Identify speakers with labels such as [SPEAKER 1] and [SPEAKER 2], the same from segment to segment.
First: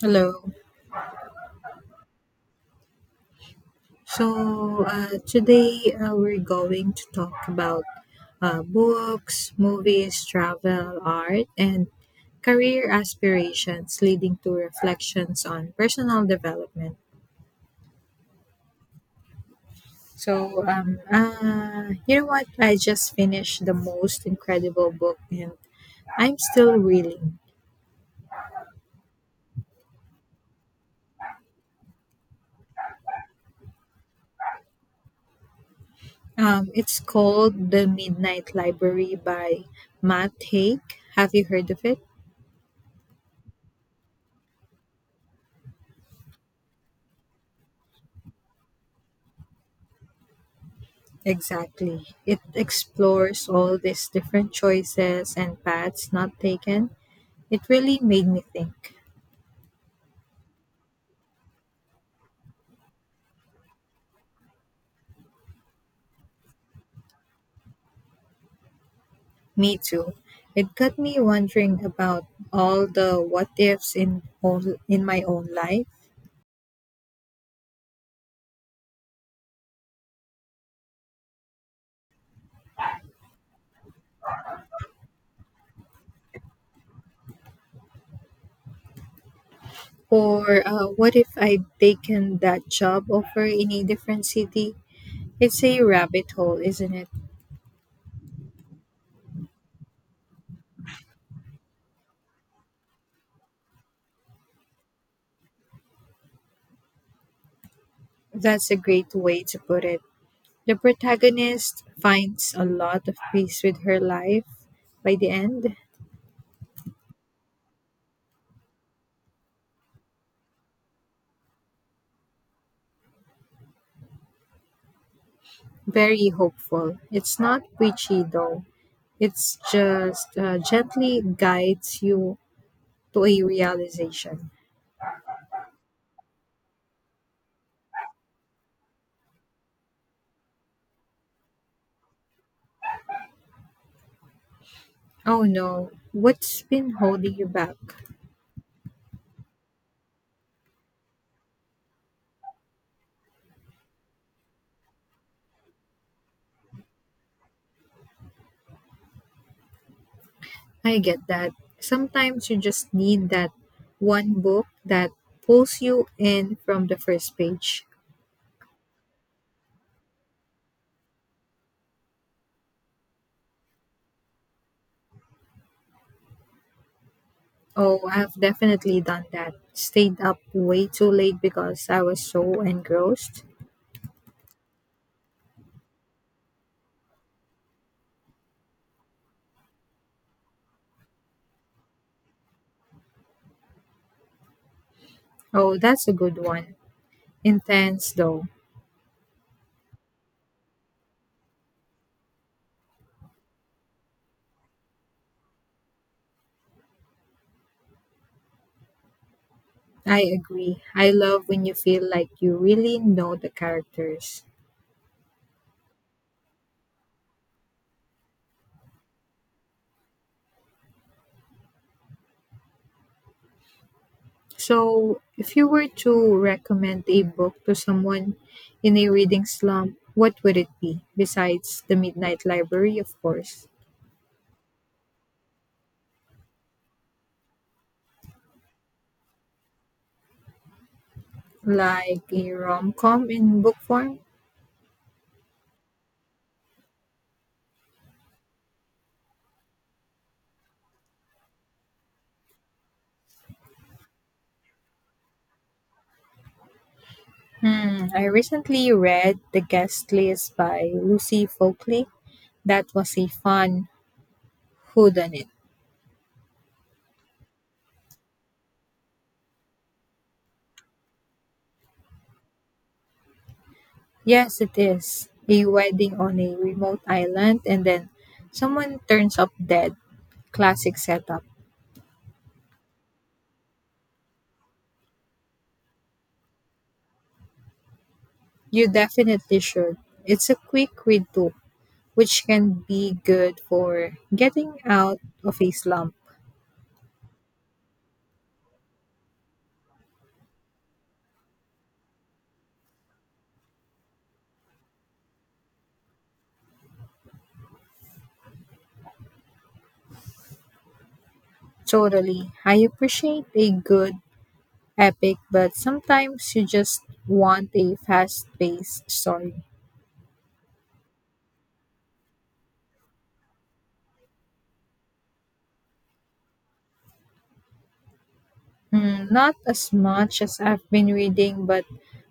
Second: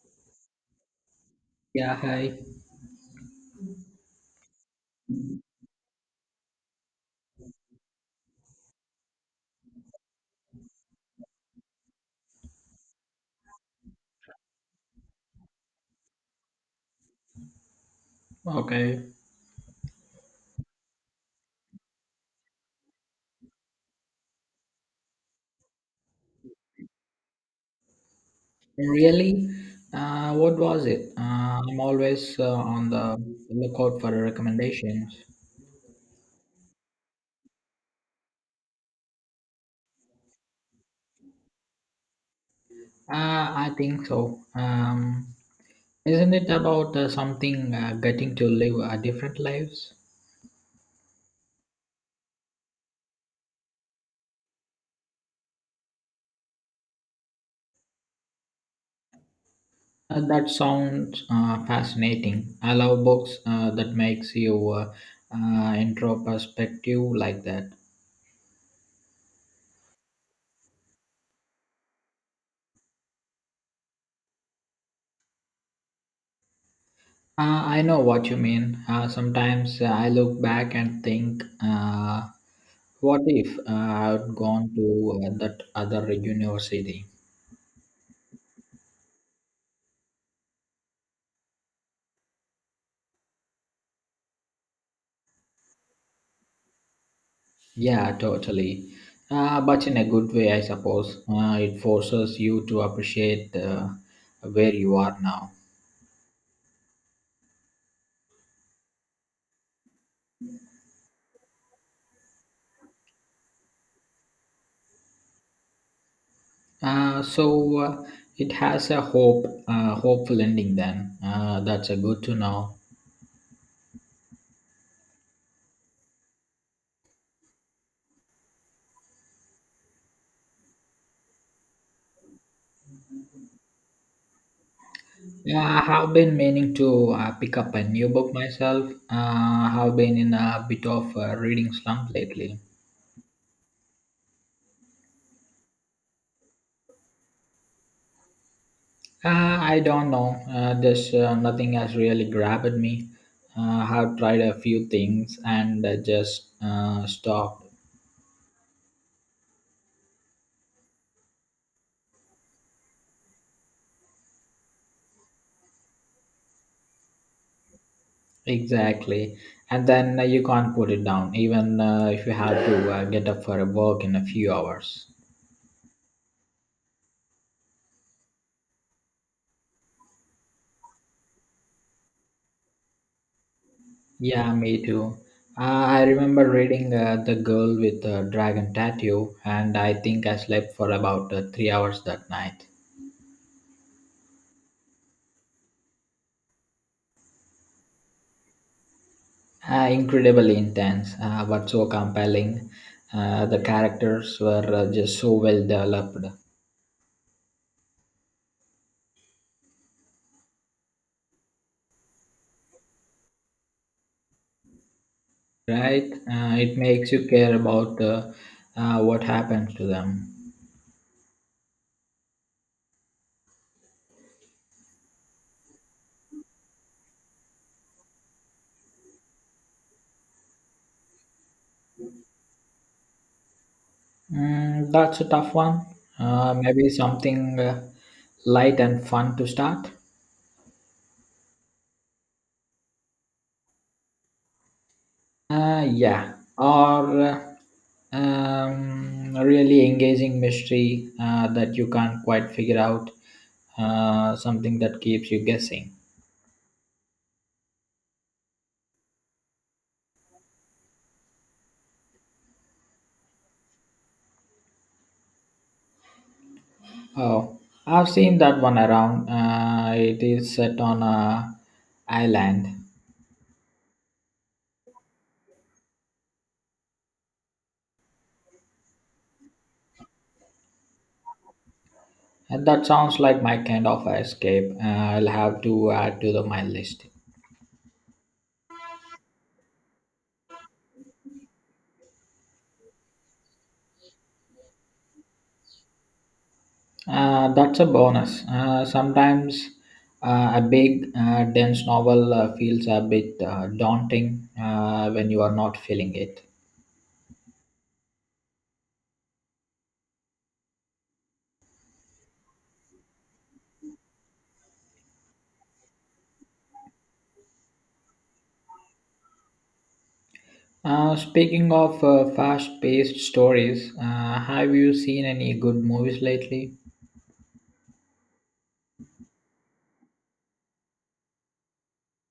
[SPEAKER 1] Hello.
[SPEAKER 2] Yeah, hi.
[SPEAKER 1] So today we're going to talk about books, movies, travel, art, and career aspirations, leading to reflections on personal development.
[SPEAKER 2] Okay.
[SPEAKER 1] You know what? I just finished the most incredible book, and I'm still reeling.
[SPEAKER 2] Really? What was it? I'm always on the lookout for recommendations.
[SPEAKER 1] It's called The Midnight Library by Matt Haig. Have you heard of it?
[SPEAKER 2] I think so. Isn't it about something getting to live different lives?
[SPEAKER 1] Exactly. It explores all these different choices and paths not taken. It really made me think.
[SPEAKER 2] That sounds fascinating. I love books that makes you intro perspective like that.
[SPEAKER 1] Me too. It got me wondering about all the what ifs in my own life.
[SPEAKER 2] I know what you mean. Sometimes I look back and think, what if I had gone to that other university?
[SPEAKER 1] Or what if I'd taken that job offer in a different city? It's a rabbit hole, isn't it?
[SPEAKER 2] Yeah, totally. But in a good way, I suppose. It forces you to appreciate where you are now.
[SPEAKER 1] That's a great way to put it. The protagonist finds a lot of peace with her life by the end.
[SPEAKER 2] So it has a hopeful ending. Then that's a good to know.
[SPEAKER 1] Very hopeful. It's not preachy though, it's just gently guides you to a realization.
[SPEAKER 2] Yeah, I have been meaning to pick up a new book myself. I have been in a bit of a reading slump lately.
[SPEAKER 1] Oh no, what's been holding you back?
[SPEAKER 2] I don't know. There's nothing has really grabbed me. I have tried a few things and just stopped.
[SPEAKER 1] I get that. Sometimes you just need that one book that pulls you in from the first page.
[SPEAKER 2] Exactly. And then you can't put it down, even if you have to get up for a walk in a few hours.
[SPEAKER 1] Oh, I've definitely done that. Stayed up way too late because I was so engrossed.
[SPEAKER 2] Yeah, me too. I remember reading The Girl with the Dragon Tattoo, and I think I slept for about 3 hours that night.
[SPEAKER 1] Oh, that's a good one. Intense though.
[SPEAKER 2] Incredibly intense, but so compelling. The characters were just so well developed,
[SPEAKER 1] I agree. I love when you feel like you really know the characters.
[SPEAKER 2] right? It makes you care about what happens to them.
[SPEAKER 1] So, if you were to recommend a book to someone in a reading slump, what would it be besides The Midnight Library, of course?
[SPEAKER 2] Mm, that's a tough one. Maybe something light and fun to start.
[SPEAKER 1] Like a rom com in book form?
[SPEAKER 2] Yeah, or really engaging mystery that you can't quite figure out, something that keeps you guessing.
[SPEAKER 1] Hmm, I recently read The Guest List by Lucy Folkley. That was a fun whodunit.
[SPEAKER 2] Oh, I've seen that one around. It is set on a island,
[SPEAKER 1] Yes, it is. A wedding on a remote island, and then someone turns up dead, classic setup.
[SPEAKER 2] and that sounds like my kind of escape. I'll have to add to the my list.
[SPEAKER 1] You definitely should. It's a quick read too, which can be good for getting out of a slump.
[SPEAKER 2] That's a bonus. Sometimes a big, dense novel feels a bit daunting when you are not feeling it.
[SPEAKER 1] Totally. I appreciate a good epic, but sometimes you just want a fast paced story.
[SPEAKER 2] Speaking of fast paced stories, have you seen any good movies lately?
[SPEAKER 1] Mm, not as much as I've been reading, but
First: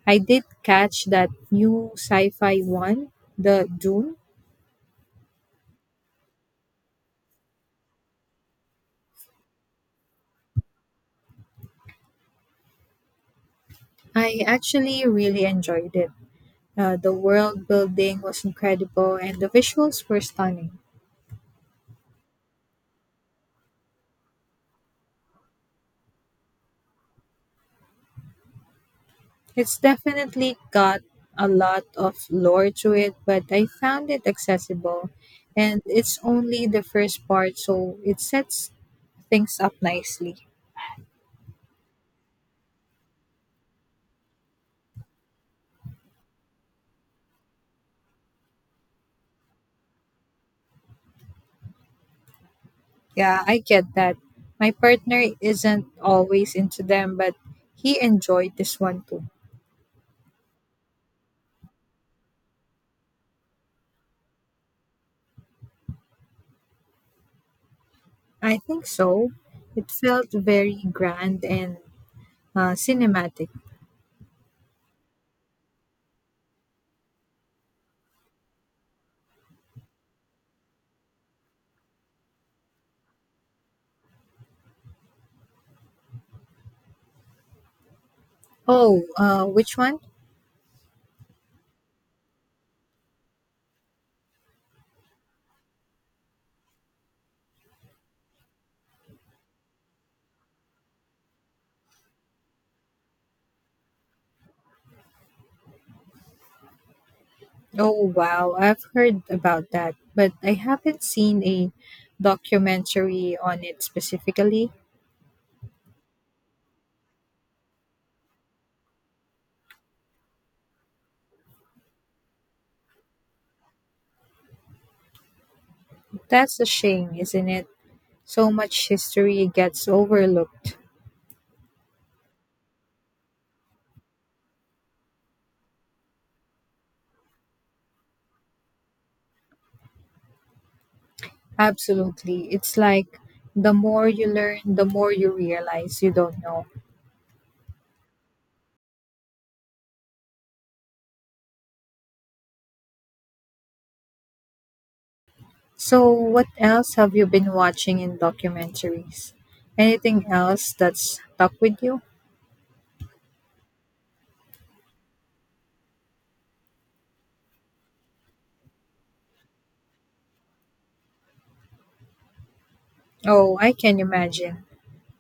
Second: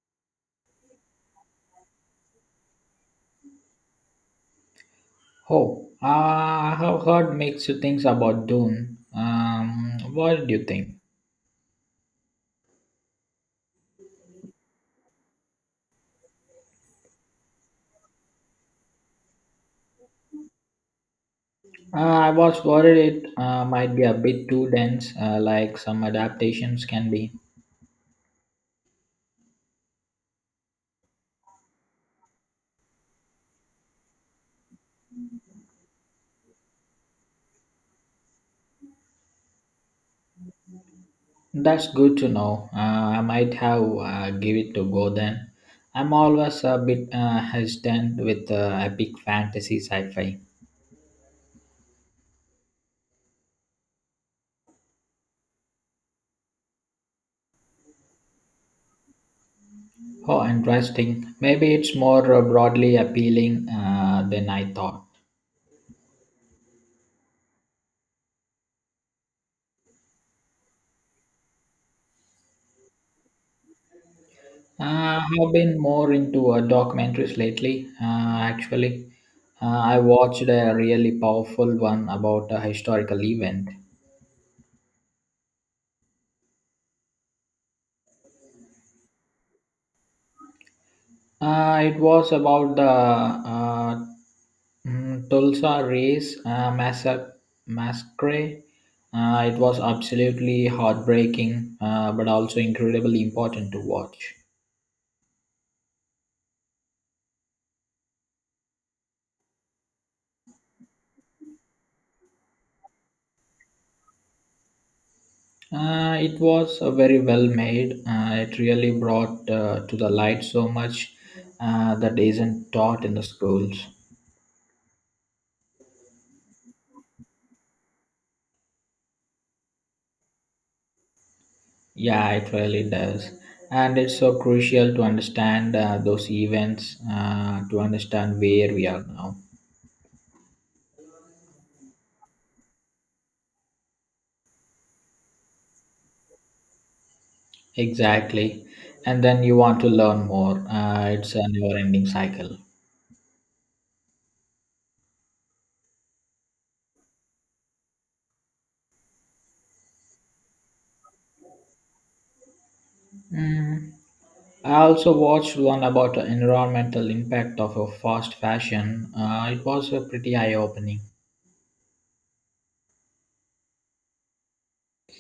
[SPEAKER 1] I did catch that new sci fi one, The Dune.
[SPEAKER 2] Oh, I have heard mixed things about Dune. What do you think?
[SPEAKER 1] I actually really enjoyed it. The world building was incredible and the visuals were stunning.
[SPEAKER 2] I was worried it might be a bit too dense, like some adaptations can be.
[SPEAKER 1] It's definitely got a lot of lore to it, but I found it accessible, and it's only the first part, so it sets things up nicely.
[SPEAKER 2] That's good to know. I might have give it to go then. I'm always a bit hesitant with epic fantasy sci-fi.
[SPEAKER 1] Yeah, I get that. My partner isn't always into them, but he enjoyed this one too.
[SPEAKER 2] Oh, interesting. Maybe it's more broadly appealing than I thought.
[SPEAKER 1] I think so. It felt very grand and cinematic.
[SPEAKER 2] I've been more into documentaries lately. Actually, I watched a really powerful one about a historical event.
[SPEAKER 1] Oh, which one?
[SPEAKER 2] It was about the Tulsa race massacre. It was absolutely heartbreaking, but also incredibly important to watch.
[SPEAKER 1] Oh, wow. I've heard about that, but I haven't seen a documentary on it specifically.
[SPEAKER 2] It was very well made. It really brought to the light so much that isn't taught in the schools.
[SPEAKER 1] That's a shame, isn't it? So much history gets overlooked.
[SPEAKER 2] Yeah, it really does. And it's so crucial to understand those events, to understand where we are now.
[SPEAKER 1] Absolutely. It's like the more you learn, the more you realize you don't know.
[SPEAKER 2] Exactly. And then you want to learn more. It's a never ending cycle.
[SPEAKER 1] So, what else have you been watching in documentaries? Anything else that's stuck with you?
[SPEAKER 2] Mm. I also watched one about the environmental impact of a fast fashion. It was a pretty eye opening.
[SPEAKER 1] Oh, I can imagine.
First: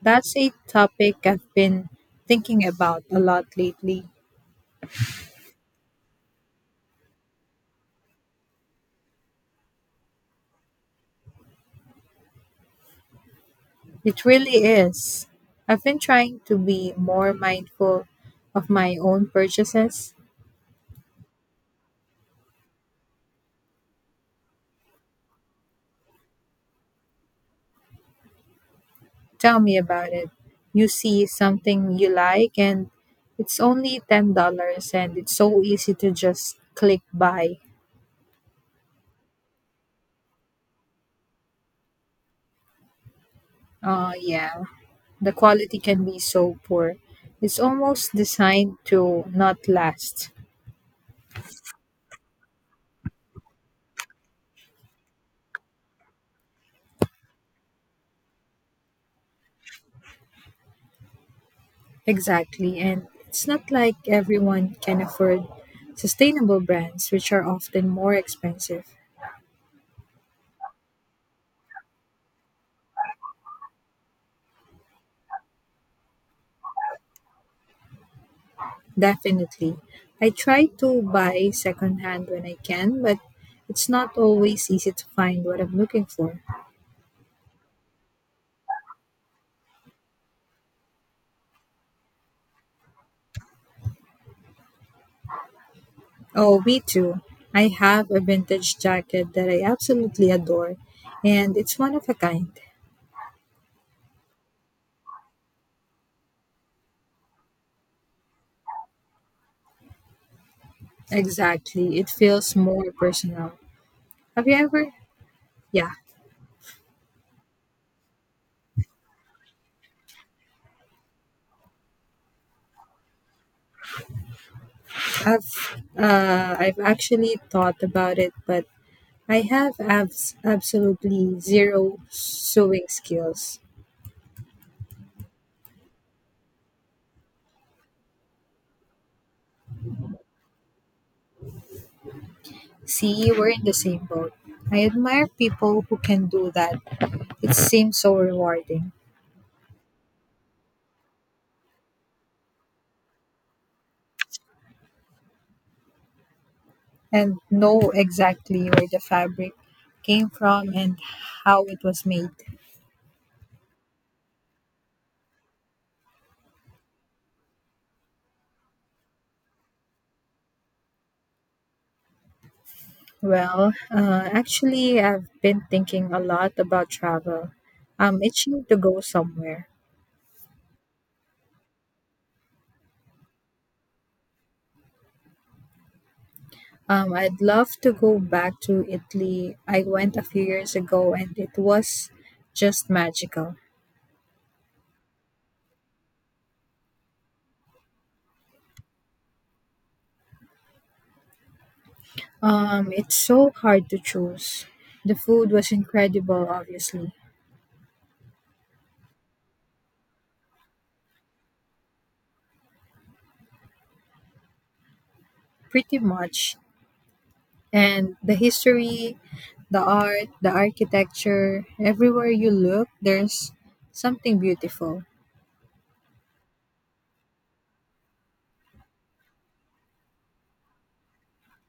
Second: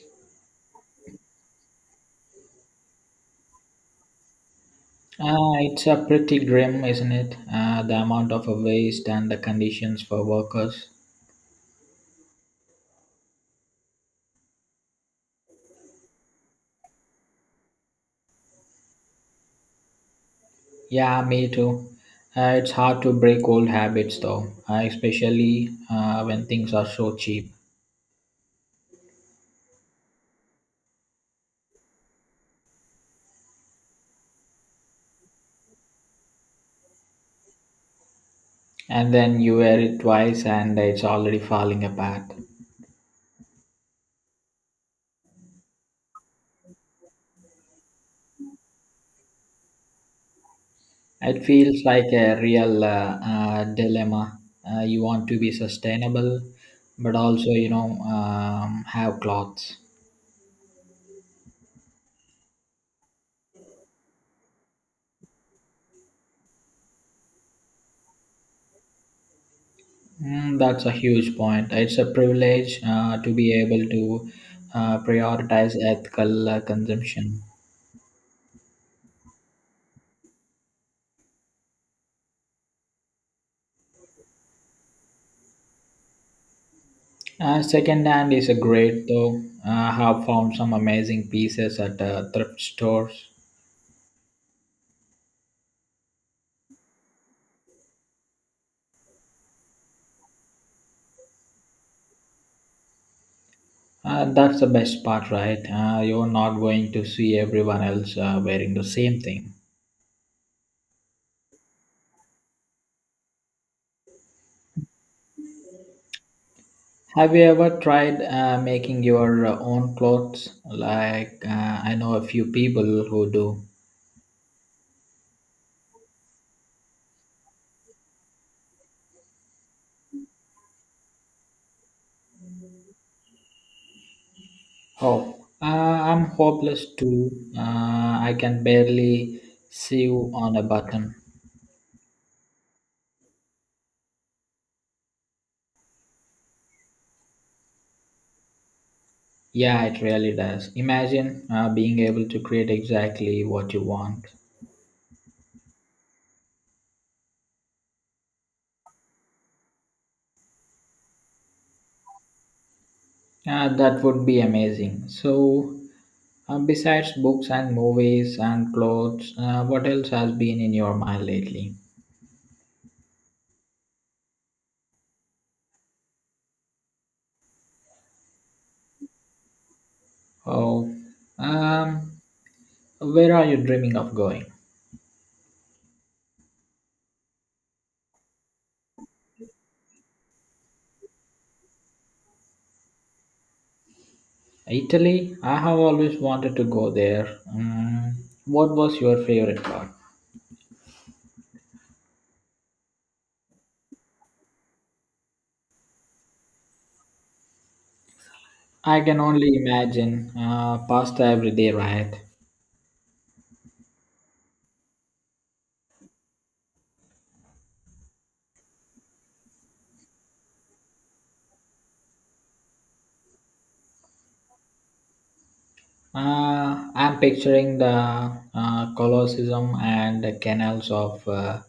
[SPEAKER 1] That's a topic I've been thinking about a lot lately.
[SPEAKER 2] It's a pretty grim, isn't it? The amount of waste and the conditions for workers.
[SPEAKER 1] It really is. I've been trying to be more mindful of my own purchases.
[SPEAKER 2] Yeah, me too. It's hard to break old habits though, especially when things are so cheap.
[SPEAKER 1] Tell me about it. You see something you like, and it's only $10, and it's so easy to just click buy.
[SPEAKER 2] And then you wear it twice and it's already falling apart.
[SPEAKER 1] Yeah, the quality can be so poor. It's almost designed to not last.
[SPEAKER 2] It feels like a real dilemma. You want to be sustainable, but also, have clothes.
[SPEAKER 1] Exactly, and it's not like everyone can afford sustainable brands, which are often more expensive.
[SPEAKER 2] Mm, that's a huge point. It's a privilege to be able to prioritize ethical consumption.
[SPEAKER 1] Definitely. I try to buy secondhand when I can, but it's not always easy to find what I'm looking for.
[SPEAKER 2] Second hand is a great though. I have found some amazing pieces at thrift stores.
[SPEAKER 1] Oh, me too. I have a vintage jacket that I absolutely adore, and it's one of a kind.
[SPEAKER 2] That's the best part, right? You're not going to see everyone else wearing the same thing.
[SPEAKER 1] Exactly. It feels more personal. Have you ever? Yeah,
[SPEAKER 2] Have you ever tried making your own clothes? Like, I know a few people who do.
[SPEAKER 1] I've actually thought about it, but I have absolutely zero sewing skills.
[SPEAKER 2] Oh, I'm hopeless too. I can barely sew on a button.
[SPEAKER 1] See, we're in the same boat. I admire people who can do that. It seems so rewarding,
[SPEAKER 2] Yeah, it really does. Imagine being able to create exactly what you want.
[SPEAKER 1] and know exactly where the fabric came from and how it was made.
[SPEAKER 2] That would be amazing. So, besides books and movies and clothes, what else has been in your mind lately?
[SPEAKER 1] Well, actually, I've been thinking a lot about travel. I'm itching to go somewhere.
[SPEAKER 2] Oh, um, where are you dreaming of going?
[SPEAKER 1] I'd love to go back to Italy. I went a few years ago and it was just magical.
[SPEAKER 2] Italy? I have always wanted to go there. Mm, what was your favorite part?
[SPEAKER 1] It's so hard to choose. The food was incredible, obviously,
[SPEAKER 2] I can only imagine pasta every day, right?
[SPEAKER 1] pretty much. And the history, the art, the architecture, everywhere you look, there's something beautiful.
[SPEAKER 2] I'm picturing the Colosseum and the canals of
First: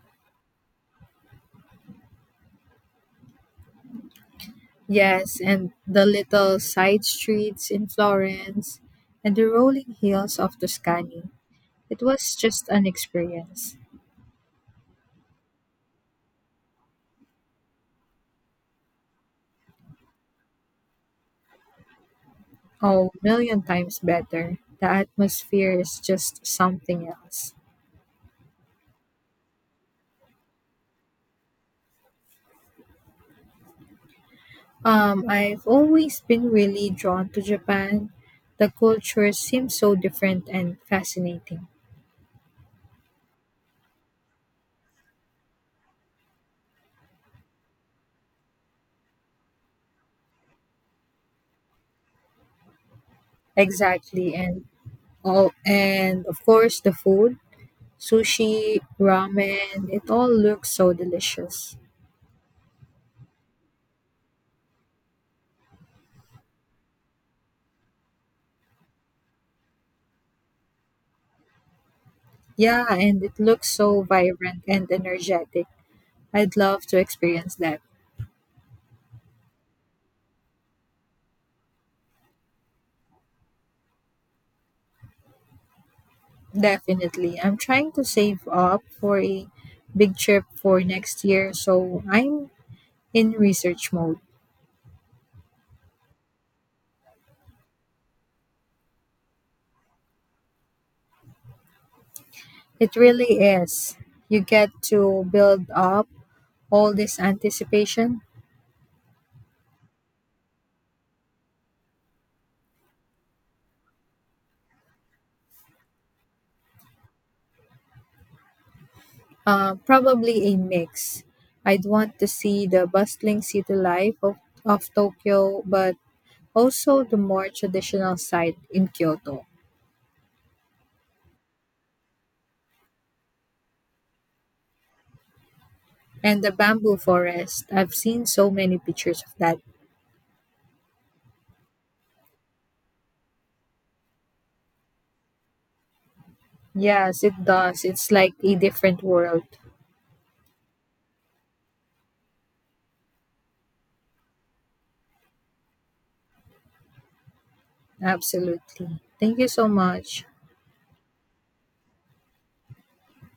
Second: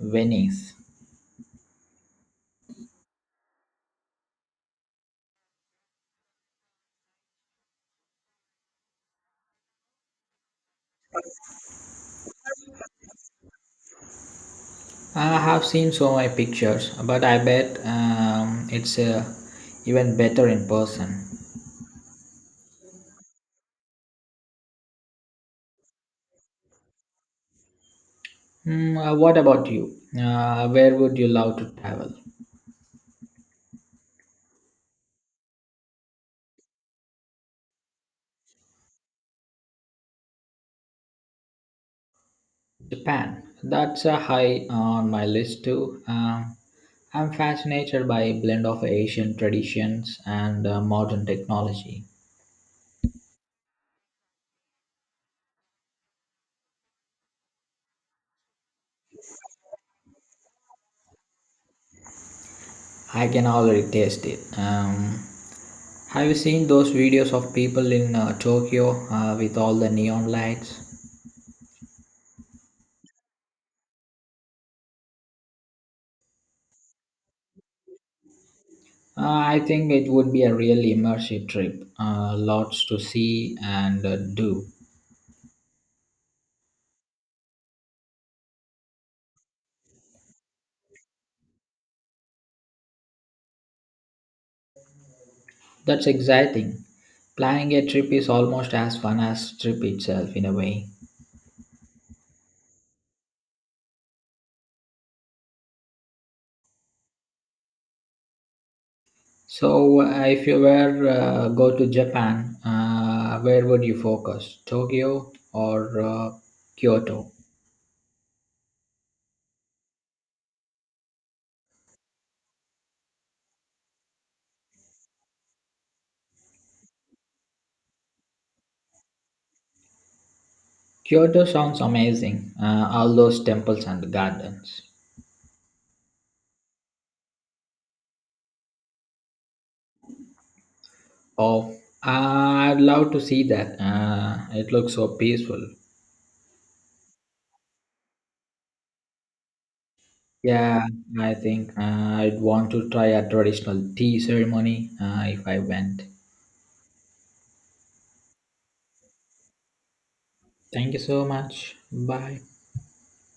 [SPEAKER 2] Venice.
[SPEAKER 1] Yes, and the little side streets in Florence and the rolling hills of Tuscany. It was just an experience.
[SPEAKER 2] I have seen so many pictures, but I bet it's even better in person.
[SPEAKER 1] Oh, million times better. The atmosphere is just something else.
[SPEAKER 2] Mm, what about you? Where would you love to travel?
[SPEAKER 1] I've always been really drawn to Japan. The culture seems so different and fascinating.
[SPEAKER 2] Japan. That's a high on my list too. I'm fascinated by a blend of Asian traditions and modern technology.
[SPEAKER 1] Exactly, and all and of course the food, sushi, ramen, it all looks so delicious.
[SPEAKER 2] I can already taste it. Have you seen those videos of people in Tokyo with all the neon lights?
[SPEAKER 1] Yeah, and it looks so vibrant and energetic. I'd love to experience that.
[SPEAKER 2] I think it would be a really immersive trip. Lots to see and do.
[SPEAKER 1] Definitely. I'm trying to save up for a big trip for next year, so I'm in research mode.
[SPEAKER 2] That's exciting. Planning a trip is almost as fun as trip itself in a way.
[SPEAKER 1] It really is. You get to build up all this anticipation.
[SPEAKER 2] So, if you were go to Japan, where would you focus? Tokyo or Kyoto?
[SPEAKER 1] Probably a mix. I'd want to see the bustling city life of Tokyo, but also the more traditional side in Kyoto.
[SPEAKER 2] Kyoto sounds amazing. All those temples and gardens.
[SPEAKER 1] And the bamboo forest. I've seen so many pictures of that.
[SPEAKER 2] Oh, I'd love to see that. It looks so peaceful.
[SPEAKER 1] Yes, it does. It's like a different world.
[SPEAKER 2] Yeah, I think I'd want to try a traditional tea ceremony if I went.
[SPEAKER 1] Absolutely. Thank you so much.
[SPEAKER 2] Thank you so much. Bye.